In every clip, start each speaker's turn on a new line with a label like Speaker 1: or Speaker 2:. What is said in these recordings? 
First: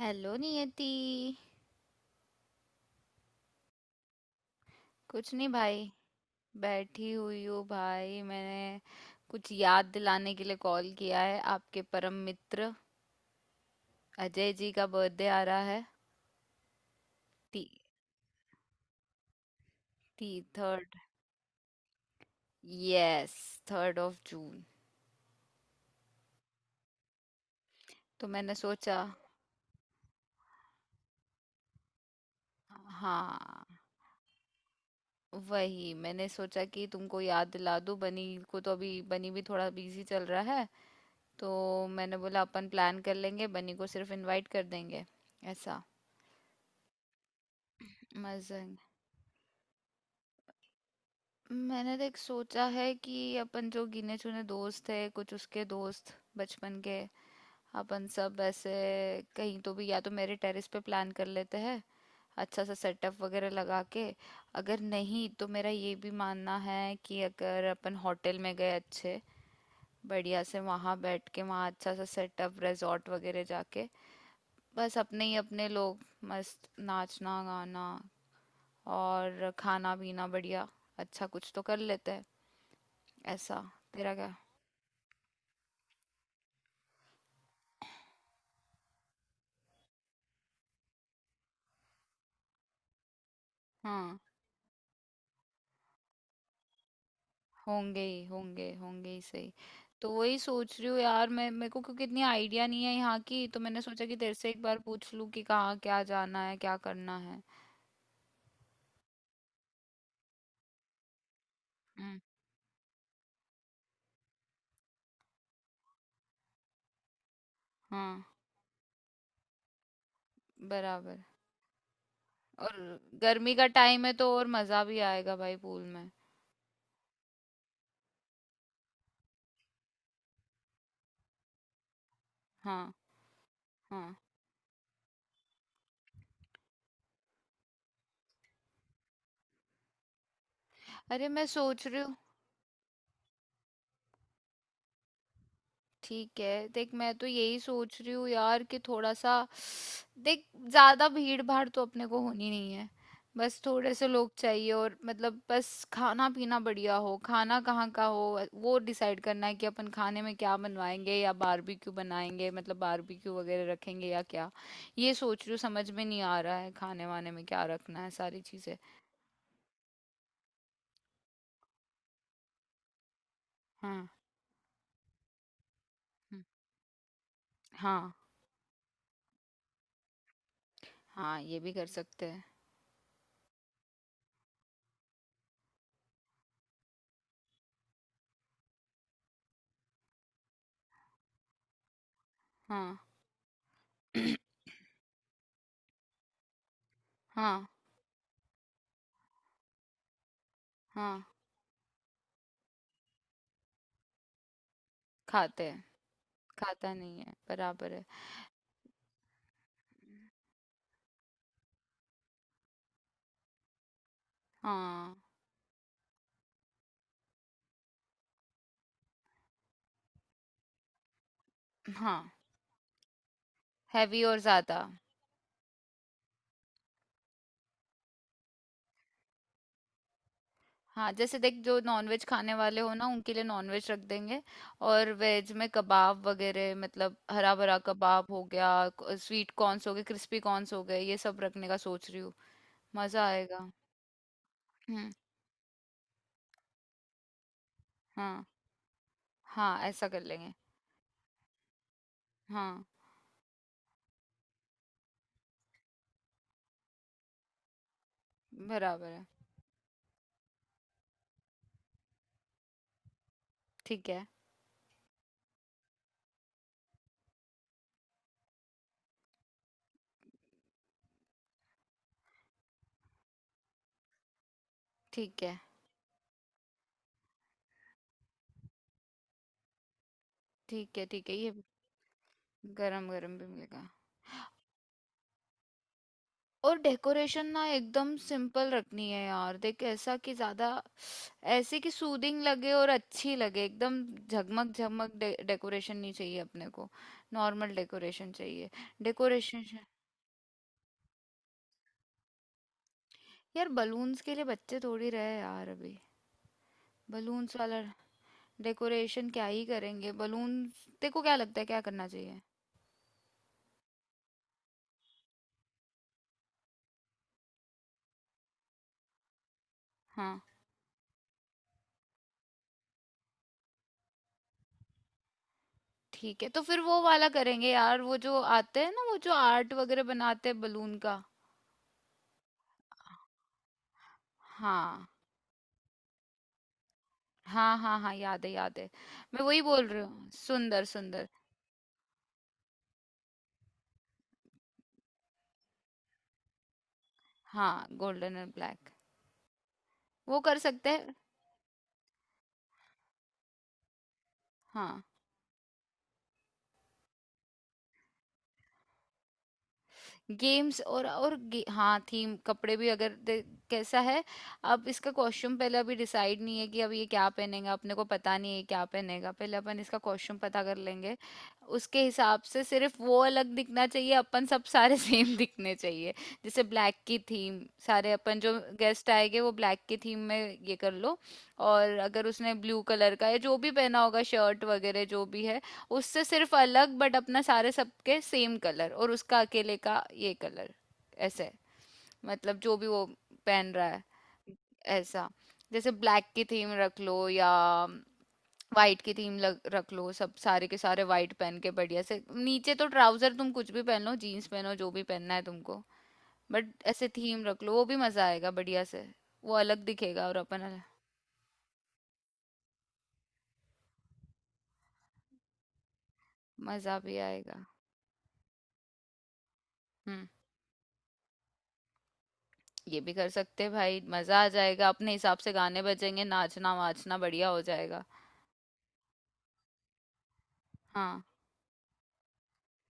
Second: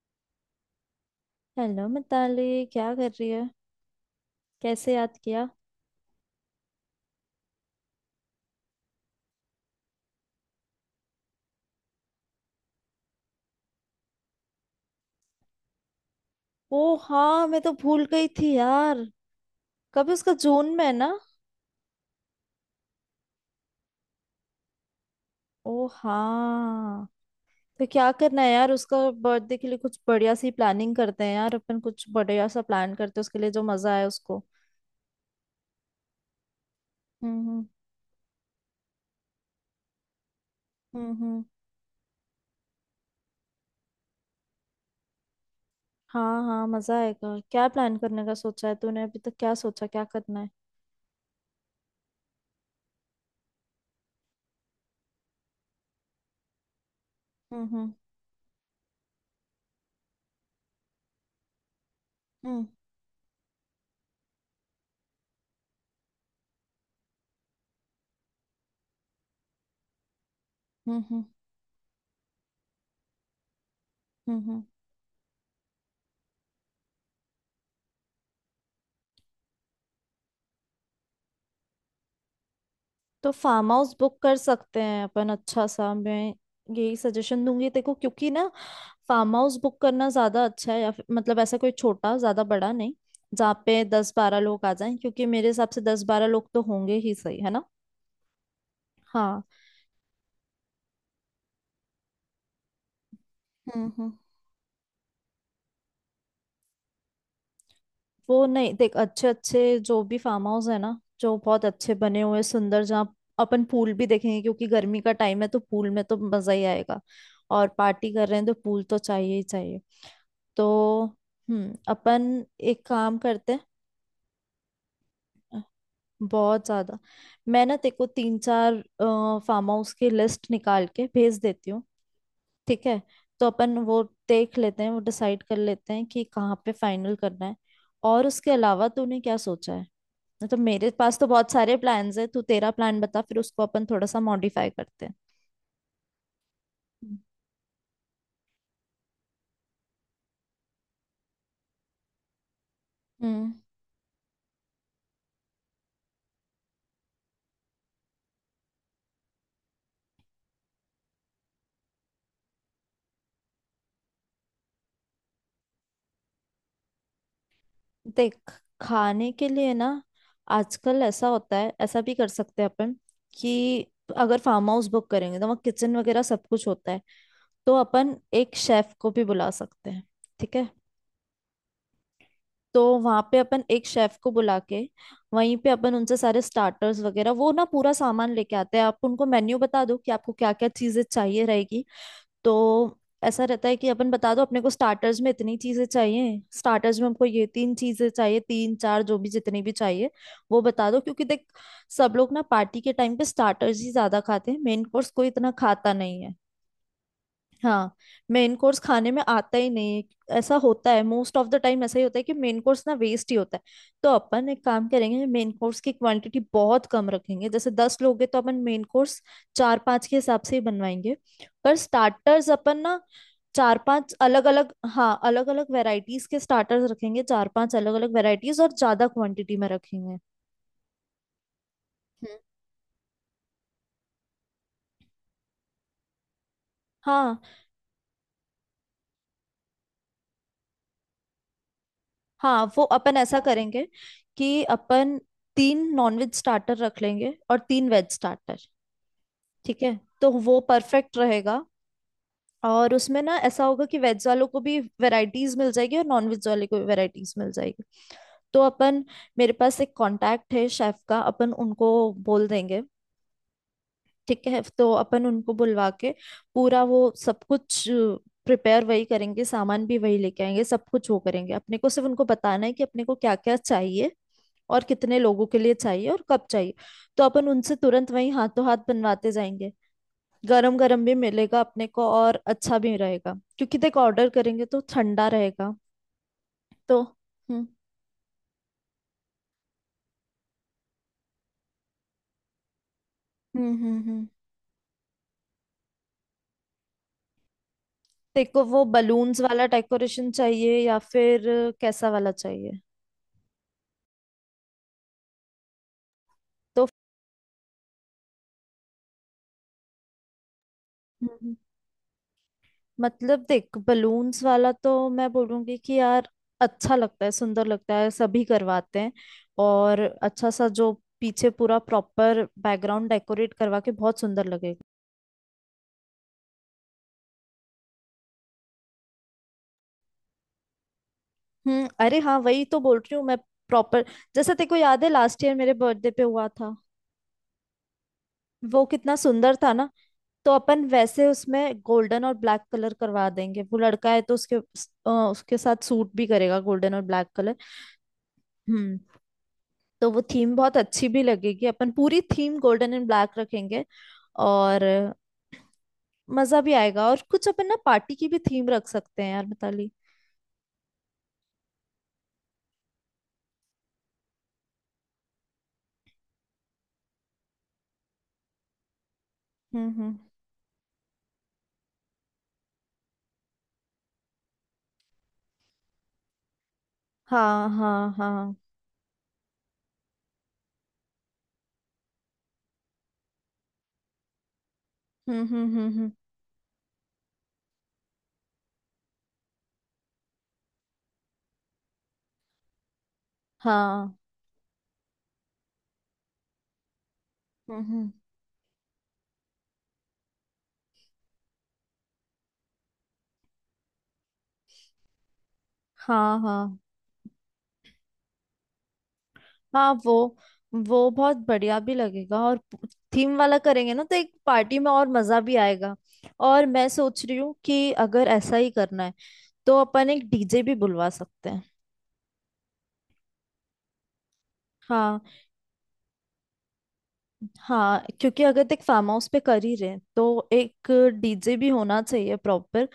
Speaker 1: Hello Niyati.
Speaker 2: Hello Mitali, क्या कर रही है? कैसे याद
Speaker 1: कुछ
Speaker 2: किया?
Speaker 1: नहीं भाई, बैठी हुई हूँ भाई। मैंने कुछ याद दिलाने के लिए कॉल किया है, आपके परम मित्र अजय जी का बर्थडे आ रहा है।
Speaker 2: ओ हाँ, मैं
Speaker 1: ती,
Speaker 2: तो भूल गई थी यार। कभी
Speaker 1: ती,
Speaker 2: उसका जून में
Speaker 1: थर्ड,
Speaker 2: है ना?
Speaker 1: Yes, third of June.
Speaker 2: ओ हाँ। तो क्या
Speaker 1: तो
Speaker 2: करना है
Speaker 1: मैंने
Speaker 2: यार? उसका
Speaker 1: सोचा,
Speaker 2: बर्थडे के लिए कुछ बढ़िया सी प्लानिंग करते हैं यार। अपन कुछ बढ़िया सा प्लान करते हैं
Speaker 1: हाँ,
Speaker 2: उसके लिए, जो मजा आए उसको।
Speaker 1: वही मैंने सोचा कि तुमको
Speaker 2: हम्म,
Speaker 1: याद
Speaker 2: हम्म,
Speaker 1: दिला दूँ। बनी को तो अभी बनी भी थोड़ा बिजी चल रहा है,
Speaker 2: हम्म, हम्म।
Speaker 1: तो मैंने बोला अपन प्लान कर लेंगे, बनी को सिर्फ इनवाइट कर देंगे ऐसा।
Speaker 2: हाँ हाँ, मजा आएगा। क्या प्लान करने का
Speaker 1: मजा,
Speaker 2: सोचा है तूने? अभी तक क्या सोचा, क्या करना है?
Speaker 1: मैंने देख सोचा है कि अपन जो गिने चुने दोस्त है, कुछ उसके दोस्त बचपन के,
Speaker 2: हम्म, हम्म,
Speaker 1: अपन सब ऐसे कहीं तो भी, या तो मेरे टेरेस पे प्लान कर लेते हैं, अच्छा
Speaker 2: हम्म,
Speaker 1: सा सेटअप वगैरह लगा के। अगर नहीं तो मेरा ये भी मानना है कि अगर अपन होटल में गए अच्छे, बढ़िया से वहाँ
Speaker 2: हम्म, हम्म,
Speaker 1: बैठ के, वहाँ अच्छा सा सेटअप, रिजॉर्ट वगैरह जाके,
Speaker 2: हम्म,
Speaker 1: बस अपने ही अपने लोग, मस्त नाचना गाना और खाना पीना बढ़िया, अच्छा कुछ तो कर लेते हैं
Speaker 2: तो
Speaker 1: ऐसा।
Speaker 2: फार्म हाउस
Speaker 1: तेरा
Speaker 2: बुक
Speaker 1: क्या?
Speaker 2: कर सकते हैं अपन अच्छा सा। मैं यही सजेशन दूंगी, देखो क्योंकि ना, फार्म हाउस बुक करना ज्यादा अच्छा है, या फिर मतलब ऐसा कोई छोटा, ज्यादा बड़ा नहीं, जहाँ पे दस
Speaker 1: हाँ
Speaker 2: बारह लोग आ जाएं। क्योंकि मेरे हिसाब से 10-12 लोग तो होंगे ही, सही है ना?
Speaker 1: होंगे ही, होंगे, होंगे ही
Speaker 2: हाँ।
Speaker 1: सही। तो वही सोच रही हूँ यार मैं, मेरे को क्योंकि इतनी आइडिया नहीं है यहाँ की, तो मैंने
Speaker 2: हम्म,
Speaker 1: सोचा
Speaker 2: हम्म।
Speaker 1: कि तेरे से एक बार पूछ लूँ कि कहाँ क्या जाना है, क्या करना है।
Speaker 2: वो नहीं, देख अच्छे अच्छे जो भी फार्म हाउस है ना, जो बहुत अच्छे
Speaker 1: हम्म,
Speaker 2: बने हुए सुंदर, जहाँ अपन पूल भी देखेंगे, क्योंकि गर्मी का टाइम है, तो पूल में तो मजा ही आएगा। और पार्टी
Speaker 1: हाँ,
Speaker 2: कर रहे हैं तो पूल तो चाहिए ही चाहिए। तो
Speaker 1: बराबर।
Speaker 2: अपन
Speaker 1: और
Speaker 2: एक काम
Speaker 1: गर्मी
Speaker 2: करते
Speaker 1: का टाइम है तो और मज़ा भी आएगा भाई
Speaker 2: हैं।
Speaker 1: पूल में।
Speaker 2: बहुत ज्यादा। मैं ना तेको तीन चार फार्म हाउस की लिस्ट निकाल के भेज देती हूँ। ठीक
Speaker 1: हाँ
Speaker 2: है। तो अपन वो
Speaker 1: हाँ।
Speaker 2: देख लेते हैं, वो डिसाइड कर लेते हैं कि कहाँ पे फाइनल करना है। और उसके अलावा तूने क्या सोचा है? नहीं तो मेरे पास तो
Speaker 1: अरे मैं
Speaker 2: बहुत सारे
Speaker 1: सोच रही हूँ,
Speaker 2: प्लान्स हैं। तू तेरा प्लान बता, फिर उसको अपन थोड़ा सा मॉडिफाई करते हैं।
Speaker 1: ठीक है देख, मैं तो यही सोच रही हूँ यार कि थोड़ा सा, देख, ज्यादा भीड़ भाड़ तो अपने को होनी नहीं है,
Speaker 2: हम्म
Speaker 1: बस थोड़े से लोग चाहिए, और मतलब बस खाना पीना बढ़िया हो। खाना कहाँ का हो, वो डिसाइड करना है कि अपन खाने में क्या बनवाएंगे, या बारबेक्यू बनाएंगे, मतलब बारबेक्यू वगैरह रखेंगे या क्या। ये सोच रही हूँ, समझ में नहीं आ रहा है खाने वाने में क्या रखना है
Speaker 2: देख,
Speaker 1: सारी चीजें।
Speaker 2: खाने के लिए ना आजकल ऐसा होता है, ऐसा भी कर सकते हैं अपन, कि
Speaker 1: हाँ।
Speaker 2: अगर फार्म हाउस बुक करेंगे तो वहाँ किचन वगैरह
Speaker 1: हम्म,
Speaker 2: सब कुछ होता है। तो
Speaker 1: हाँ।
Speaker 2: अपन एक शेफ को भी बुला सकते हैं। ठीक है,
Speaker 1: हाँ ये भी कर सकते हैं।
Speaker 2: तो वहां पे अपन एक शेफ को बुला के वहीं पे अपन उनसे सारे स्टार्टर्स वगैरह, वो ना पूरा सामान लेके आते हैं, आप उनको मेन्यू बता दो कि आपको क्या क्या चीजें चाहिए रहेगी। तो
Speaker 1: हाँ।
Speaker 2: ऐसा रहता है कि अपन बता दो, अपने को स्टार्टर्स में इतनी चीजें चाहिए, स्टार्टर्स में हमको ये
Speaker 1: हाँ।
Speaker 2: तीन चीजें चाहिए, तीन चार जो भी जितनी भी चाहिए, वो बता दो,
Speaker 1: हाँ
Speaker 2: क्योंकि देख, सब लोग ना पार्टी के टाइम पे स्टार्टर्स ही ज्यादा खाते हैं, मेन कोर्स कोई इतना
Speaker 1: खाते हैं,
Speaker 2: खाता नहीं है।
Speaker 1: खाता नहीं है, बराबर
Speaker 2: हाँ,
Speaker 1: है।
Speaker 2: मेन कोर्स खाने में आता ही नहीं है, ऐसा होता है। मोस्ट ऑफ द टाइम ऐसा ही होता है कि मेन कोर्स ना वेस्ट ही होता है। तो अपन एक काम
Speaker 1: हाँ।
Speaker 2: करेंगे, मेन कोर्स की क्वांटिटी बहुत कम रखेंगे। जैसे 10 लोग हैं तो अपन मेन कोर्स चार पांच के हिसाब से ही बनवाएंगे। पर
Speaker 1: हाँ
Speaker 2: स्टार्टर्स अपन ना चार पांच
Speaker 1: हैवी और
Speaker 2: अलग अलग,
Speaker 1: ज़्यादा।
Speaker 2: हाँ अलग अलग वेराइटीज के स्टार्टर्स रखेंगे, चार पांच अलग अलग वेराइटीज और ज्यादा क्वांटिटी में रखेंगे।
Speaker 1: हाँ जैसे देख, जो नॉनवेज
Speaker 2: हम्म।
Speaker 1: खाने वाले हो ना, उनके लिए नॉनवेज रख देंगे। और वेज में कबाब वगैरह, मतलब
Speaker 2: हाँ
Speaker 1: हरा भरा कबाब हो गया, स्वीट कॉर्न्स हो गए, क्रिस्पी कॉर्न्स हो गए, ये सब रखने का सोच रही हूँ।
Speaker 2: हाँ, वो अपन
Speaker 1: मज़ा
Speaker 2: ऐसा
Speaker 1: आएगा।
Speaker 2: करेंगे कि
Speaker 1: हम्म।
Speaker 2: अपन तीन नॉनवेज स्टार्टर रख लेंगे और तीन वेज
Speaker 1: हाँ,
Speaker 2: स्टार्टर।
Speaker 1: हाँ
Speaker 2: ठीक है,
Speaker 1: ऐसा कर
Speaker 2: तो
Speaker 1: लेंगे।
Speaker 2: वो परफेक्ट रहेगा।
Speaker 1: हाँ,
Speaker 2: और उसमें ना ऐसा होगा कि वेज वालों को भी वैरायटीज मिल जाएगी और नॉन वेज वाले को भी वैरायटीज मिल जाएगी। तो अपन,
Speaker 1: बराबर है।
Speaker 2: मेरे पास एक कांटेक्ट है शेफ का, अपन उनको बोल देंगे।
Speaker 1: ठीक है,
Speaker 2: ठीक है, तो अपन उनको बुलवा के पूरा वो सब कुछ प्रिपेयर वही करेंगे, सामान भी वही लेके आएंगे, सब कुछ वो करेंगे। अपने को सिर्फ उनको बताना है कि अपने को क्या क्या चाहिए, और कितने
Speaker 1: ठीक
Speaker 2: लोगों
Speaker 1: है।
Speaker 2: के लिए चाहिए, और कब चाहिए। तो अपन उनसे तुरंत वही हाथों हाथ बनवाते जाएंगे, गरम
Speaker 1: ठीक
Speaker 2: गरम
Speaker 1: है
Speaker 2: भी
Speaker 1: ठीक है ये।
Speaker 2: मिलेगा अपने को और अच्छा भी
Speaker 1: गरम
Speaker 2: रहेगा,
Speaker 1: गरम भी
Speaker 2: क्योंकि
Speaker 1: मिलेगा।
Speaker 2: देखो ऑर्डर करेंगे तो ठंडा रहेगा।
Speaker 1: और
Speaker 2: तो
Speaker 1: डेकोरेशन ना
Speaker 2: हम्म,
Speaker 1: एकदम सिंपल रखनी है यार, देख ऐसा कि ज्यादा, ऐसे कि सूदिंग लगे और अच्छी लगे
Speaker 2: हम्म, हम्म,
Speaker 1: एकदम। झगमग झगमग डेकोरेशन नहीं चाहिए अपने को, नॉर्मल डेकोरेशन
Speaker 2: तेरे को
Speaker 1: चाहिए।
Speaker 2: वो बलून्स
Speaker 1: डेकोरेशन,
Speaker 2: वाला डेकोरेशन चाहिए या फिर कैसा वाला चाहिए?
Speaker 1: यार बलून्स के लिए बच्चे थोड़ी रहे यार अभी।
Speaker 2: तो
Speaker 1: बलून्स वाला डेकोरेशन क्या ही करेंगे बलून। तेरे को क्या
Speaker 2: हम्म।
Speaker 1: लगता है क्या करना चाहिए?
Speaker 2: मतलब देख, बलून्स वाला तो मैं बोलूंगी कि यार अच्छा लगता है, सुंदर लगता है, सभी करवाते हैं, और
Speaker 1: हाँ,
Speaker 2: अच्छा सा जो पीछे पूरा प्रॉपर बैकग्राउंड डेकोरेट करवा के बहुत सुंदर लगेगा।
Speaker 1: ठीक है तो फिर वो वाला करेंगे यार, वो जो आते हैं ना, वो जो आर्ट वगैरह बनाते हैं बलून का।
Speaker 2: अरे हाँ, वही तो बोल रही हूँ मैं, प्रॉपर। जैसे तेको याद
Speaker 1: हाँ,
Speaker 2: है लास्ट ईयर मेरे बर्थडे पे हुआ था,
Speaker 1: हाँ हाँ हाँ याद है, याद
Speaker 2: वो
Speaker 1: है।
Speaker 2: कितना
Speaker 1: मैं
Speaker 2: सुंदर
Speaker 1: वही
Speaker 2: था
Speaker 1: बोल
Speaker 2: ना।
Speaker 1: रही हूँ,
Speaker 2: तो अपन
Speaker 1: सुंदर
Speaker 2: वैसे
Speaker 1: सुंदर।
Speaker 2: उसमें गोल्डन और ब्लैक कलर करवा देंगे, वो लड़का है तो उसके, उसके साथ सूट भी करेगा गोल्डन और ब्लैक कलर।
Speaker 1: हाँ गोल्डन और ब्लैक।
Speaker 2: हम्म तो वो
Speaker 1: वो
Speaker 2: थीम
Speaker 1: कर
Speaker 2: बहुत
Speaker 1: सकते
Speaker 2: अच्छी
Speaker 1: हैं।
Speaker 2: भी लगेगी, अपन पूरी थीम गोल्डन एंड ब्लैक रखेंगे। और
Speaker 1: हाँ।
Speaker 2: मजा भी आएगा। और कुछ अपन ना पार्टी की भी थीम रख सकते हैं यार मिताली।
Speaker 1: गेम्स और हाँ थीम कपड़े भी अगर दे-, कैसा है? अब इसका कॉस्ट्यूम पहले अभी डिसाइड नहीं है कि अब ये क्या पहनेगा, अपने को पता नहीं है क्या पहनेगा, पहले अपन
Speaker 2: हम्म,
Speaker 1: इसका
Speaker 2: हम्म।
Speaker 1: कॉस्ट्यूम पता कर लेंगे। उसके हिसाब से सिर्फ वो अलग दिखना चाहिए, अपन सब सारे सेम दिखने चाहिए। जैसे ब्लैक की थीम,
Speaker 2: हाँ हाँ
Speaker 1: सारे अपन
Speaker 2: हाँ।
Speaker 1: जो गेस्ट आएंगे वो ब्लैक की थीम में, ये कर लो। और अगर उसने ब्लू कलर का, या जो भी पहना होगा, शर्ट वगैरह जो भी
Speaker 2: हम्म,
Speaker 1: है,
Speaker 2: हम्म, हम्म, हम्म।
Speaker 1: उससे सिर्फ अलग। बट अपना सारे, सबके सेम कलर और उसका अकेले का ये कलर, ऐसे। मतलब जो भी वो पहन रहा है,
Speaker 2: हाँ।
Speaker 1: ऐसा। जैसे ब्लैक की थीम रख लो, या
Speaker 2: हम्म, हम्म।
Speaker 1: वाइट की थीम लग, रख लो। सब सारे के सारे वाइट पहन के बढ़िया से, नीचे तो ट्राउजर तुम कुछ भी पहन लो, जीन्स पहनो, जो भी पहनना है तुमको,
Speaker 2: हाँ
Speaker 1: बट
Speaker 2: हाँ
Speaker 1: ऐसे थीम रख लो, वो भी मजा आएगा बढ़िया से। वो अलग
Speaker 2: हाँ। वो
Speaker 1: दिखेगा और अपन अलग-।
Speaker 2: वो बहुत बढ़िया भी लगेगा। और थीम वाला करेंगे ना, तो एक पार्टी में और मजा भी आएगा। और मैं
Speaker 1: मजा भी
Speaker 2: सोच रही हूँ
Speaker 1: आएगा।
Speaker 2: कि अगर ऐसा ही करना है, तो अपन
Speaker 1: हम्म,
Speaker 2: एक डीजे भी बुलवा सकते हैं।
Speaker 1: ये भी कर सकते हैं भाई, मजा आ जाएगा, अपने
Speaker 2: हाँ
Speaker 1: हिसाब से गाने बजेंगे, नाचना वाचना बढ़िया हो
Speaker 2: हाँ,
Speaker 1: जाएगा।
Speaker 2: क्योंकि अगर देख फार्म हाउस पे कर ही रहे हैं, तो एक
Speaker 1: हाँ
Speaker 2: डीजे भी होना चाहिए प्रॉपर।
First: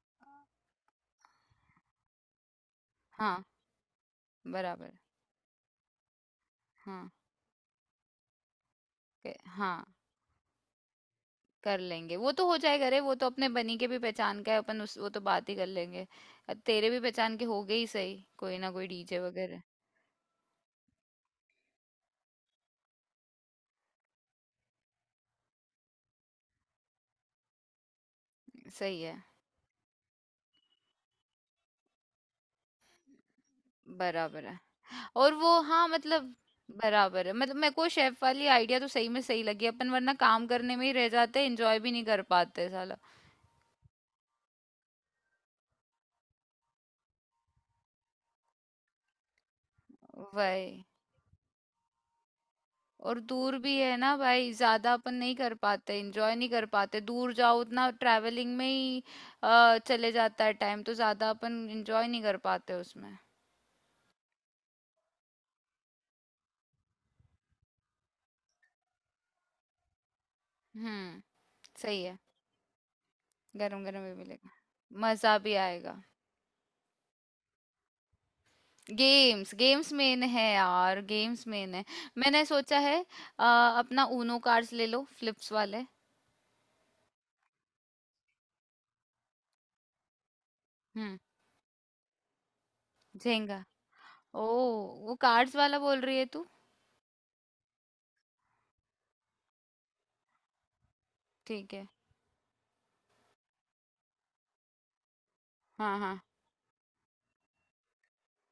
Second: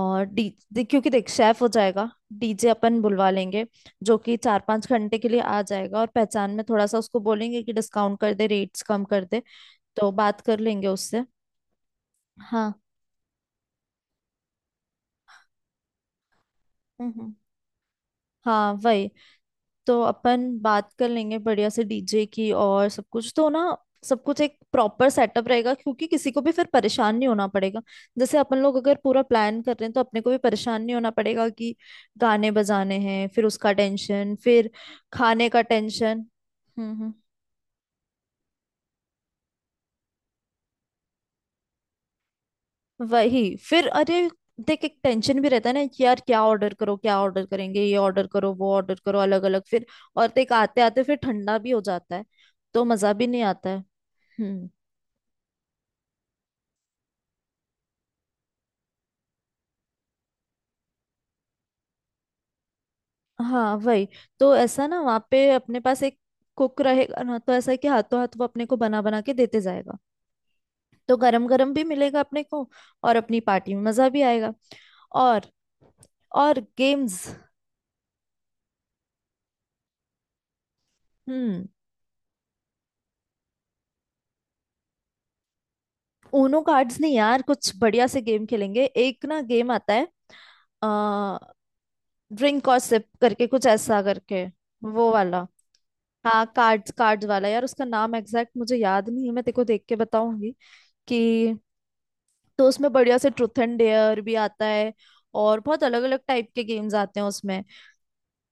Speaker 2: और क्योंकि देख शेफ हो जाएगा, डीजे अपन बुलवा
Speaker 1: हाँ,
Speaker 2: लेंगे जो कि 4-5
Speaker 1: बराबर।
Speaker 2: घंटे के लिए आ जाएगा, और पहचान में थोड़ा सा
Speaker 1: हाँ
Speaker 2: उसको बोलेंगे कि डिस्काउंट कर दे, रेट्स कम कर दे।
Speaker 1: हाँ
Speaker 2: तो बात कर लेंगे उससे।
Speaker 1: कर लेंगे, वो तो हो
Speaker 2: हाँ।
Speaker 1: जाएगा रे, वो तो अपने बनी के भी पहचान का है, अपन उस वो तो बात ही कर लेंगे। तेरे भी
Speaker 2: हम्म।
Speaker 1: पहचान के हो गए ही सही, कोई ना
Speaker 2: हाँ
Speaker 1: कोई
Speaker 2: वही।
Speaker 1: डीजे वगैरह।
Speaker 2: तो अपन बात कर लेंगे बढ़िया से डीजे की, और सब कुछ तो ना, सब कुछ एक प्रॉपर सेटअप रहेगा, क्योंकि किसी को भी फिर परेशान नहीं होना पड़ेगा। जैसे अपन लोग अगर
Speaker 1: सही
Speaker 2: पूरा
Speaker 1: है,
Speaker 2: प्लान कर रहे हैं तो अपने को भी परेशान नहीं होना पड़ेगा कि गाने बजाने हैं, फिर उसका टेंशन,
Speaker 1: बराबर है।
Speaker 2: फिर
Speaker 1: और
Speaker 2: खाने
Speaker 1: वो
Speaker 2: का
Speaker 1: हाँ
Speaker 2: टेंशन।
Speaker 1: मतलब
Speaker 2: हम्म, हम्म।
Speaker 1: बराबर है, मतलब मेरे को शेफ वाली आइडिया तो सही में सही लगी, अपन वरना काम करने में ही रह जाते, एंजॉय भी नहीं कर पाते साला।
Speaker 2: वही फिर, अरे देख, एक टेंशन भी रहता है ना कि यार क्या ऑर्डर करो, क्या ऑर्डर करेंगे, ये ऑर्डर करो, वो ऑर्डर करो, अलग अलग फिर। और देख आते
Speaker 1: वही।
Speaker 2: आते फिर ठंडा भी हो जाता है, तो मजा
Speaker 1: और
Speaker 2: भी नहीं
Speaker 1: दूर
Speaker 2: आता
Speaker 1: भी
Speaker 2: है।
Speaker 1: है ना भाई,
Speaker 2: हम्म।
Speaker 1: ज्यादा अपन नहीं कर पाते एंजॉय नहीं कर पाते, दूर जाओ उतना ट्रैवलिंग में ही चले जाता है टाइम, तो ज्यादा अपन एंजॉय नहीं कर पाते उसमें।
Speaker 2: हाँ वही। तो ऐसा ना वहाँ पे अपने पास एक कुक रहेगा ना, तो ऐसा है कि हाथों हाथ वो अपने को बना बना के देते जाएगा। तो
Speaker 1: हम्म,
Speaker 2: गरम गरम भी
Speaker 1: सही है।
Speaker 2: मिलेगा अपने को, और अपनी पार्टी में
Speaker 1: गरम गरम
Speaker 2: मजा
Speaker 1: भी
Speaker 2: भी
Speaker 1: मिलेगा,
Speaker 2: आएगा।
Speaker 1: मजा
Speaker 2: और
Speaker 1: भी आएगा।
Speaker 2: और गेम्स।
Speaker 1: गेम्स, गेम्स मेन है यार, गेम्स
Speaker 2: हम्म
Speaker 1: मेन है। मैंने सोचा है, अ, अपना ऊनो कार्ड्स ले लो, फ्लिप्स वाले।
Speaker 2: ऊनो कार्ड्स नहीं यार, कुछ बढ़िया से गेम खेलेंगे। एक ना गेम आता है,
Speaker 1: हम्म,
Speaker 2: ड्रिंक और सिप करके
Speaker 1: झेंगा,
Speaker 2: कुछ ऐसा करके,
Speaker 1: ओ,
Speaker 2: वो
Speaker 1: वो
Speaker 2: वाला।
Speaker 1: कार्ड्स वाला बोल रही है तू?
Speaker 2: हाँ, कार्ड्स कार्ड्स वाला यार, उसका नाम एग्जैक्ट मुझे याद नहीं है, मैं तेरे को देख के बताऊंगी कि।
Speaker 1: ठीक है।
Speaker 2: तो उसमें बढ़िया से ट्रूथ एंड डेयर भी आता है, और बहुत
Speaker 1: हाँ
Speaker 2: अलग अलग
Speaker 1: हाँ,
Speaker 2: टाइप के गेम्स आते हैं उसमें।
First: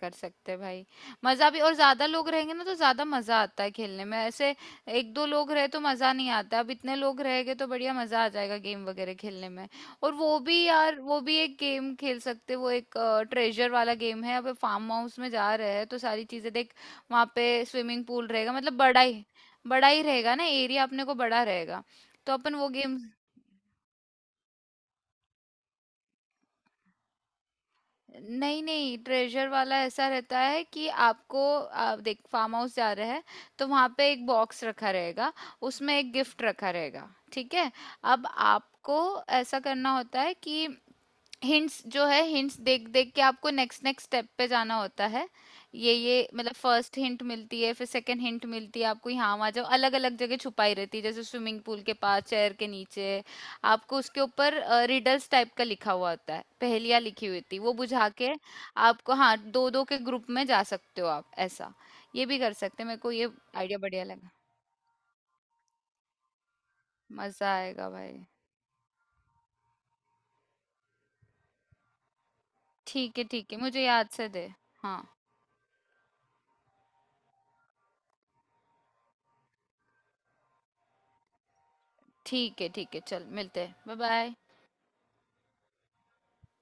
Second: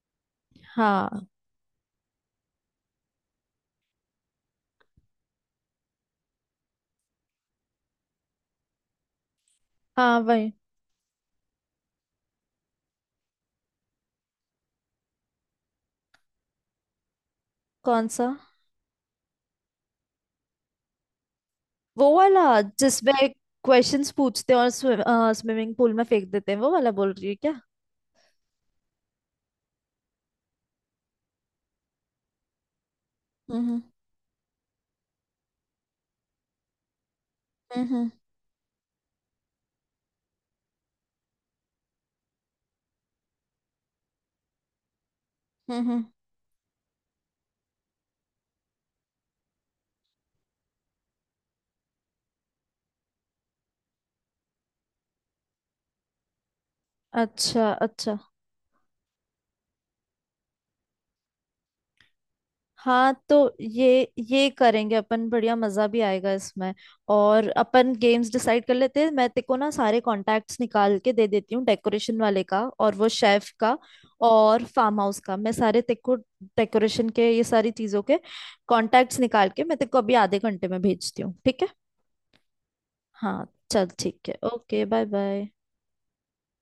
Speaker 1: कर सकते हैं भाई।
Speaker 2: हाँ
Speaker 1: मजा भी, और ज्यादा लोग रहेंगे ना तो ज्यादा मजा आता है खेलने में ऐसे। एक दो लोग रहे तो मजा नहीं आता, अब इतने लोग रहेंगे तो बढ़िया मजा आ जाएगा गेम वगैरह खेलने में। और
Speaker 2: हाँ
Speaker 1: वो
Speaker 2: वही।
Speaker 1: भी यार, वो भी एक गेम खेल सकते हैं, वो एक ट्रेजर वाला गेम है। अब फार्म हाउस में जा रहे हैं तो सारी चीजें देख, वहां पे स्विमिंग
Speaker 2: कौन सा?
Speaker 1: पूल रहेगा, मतलब बड़ा ही, बड़ा ही रहेगा ना एरिया, अपने को बड़ा रहेगा,
Speaker 2: वो
Speaker 1: तो
Speaker 2: वाला
Speaker 1: अपन वो गेम।
Speaker 2: जिसमें क्वेश्चंस पूछते हैं और स्विमिंग पूल में फेंक देते हैं, वो वाला बोल रही है क्या?
Speaker 1: नहीं नहीं ट्रेजर वाला ऐसा रहता है कि आपको, आप देख फार्म हाउस जा रहे हैं, तो
Speaker 2: हम्म,
Speaker 1: वहाँ पे एक बॉक्स रखा रहेगा, उसमें एक गिफ्ट रखा रहेगा, ठीक है।
Speaker 2: हम्म, हम्म,
Speaker 1: अब आपको ऐसा करना होता है कि हिंट्स जो है, हिंट्स देख देख के आपको नेक्स्ट नेक्स्ट स्टेप पे जाना होता है।
Speaker 2: हम्म,
Speaker 1: ये
Speaker 2: हम्म।
Speaker 1: ये मतलब फर्स्ट हिंट मिलती है, फिर सेकंड हिंट मिलती है, आपको यहाँ वहाँ जाओ, अलग अलग जगह छुपाई रहती है, जैसे स्विमिंग पूल के पास चेयर के नीचे, आपको उसके ऊपर रिडल्स टाइप का लिखा हुआ होता है, पहेलियाँ लिखी हुई थी,
Speaker 2: अच्छा
Speaker 1: वो बुझा
Speaker 2: अच्छा।
Speaker 1: के आपको, हाँ दो दो के ग्रुप में जा सकते हो आप ऐसा। ये भी कर सकते हैं, मेरे को
Speaker 2: हाँ
Speaker 1: ये
Speaker 2: तो,
Speaker 1: आइडिया
Speaker 2: ये
Speaker 1: बढ़िया लगा।
Speaker 2: ये करेंगे अपन, बढ़िया मजा भी आएगा इसमें। और
Speaker 1: मजा आएगा
Speaker 2: अपन
Speaker 1: भाई।
Speaker 2: गेम्स डिसाइड कर लेते हैं। मैं तेको ना सारे कॉन्टैक्ट्स निकाल के दे देती हूँ, डेकोरेशन वाले का और वो
Speaker 1: ठीक है
Speaker 2: शेफ
Speaker 1: ठीक है,
Speaker 2: का,
Speaker 1: मुझे याद से दे।
Speaker 2: और
Speaker 1: हाँ
Speaker 2: फार्म हाउस का। मैं सारे तेको डेकोरेशन के, ये सारी चीजों के कॉन्टैक्ट्स निकाल के मैं तेको अभी आधे घंटे में भेजती हूँ। ठीक है?
Speaker 1: ठीक है ठीक है, चल
Speaker 2: हाँ,
Speaker 1: मिलते हैं,
Speaker 2: चल
Speaker 1: बाय
Speaker 2: ठीक
Speaker 1: बाय।
Speaker 2: है, ओके, बाय बाय।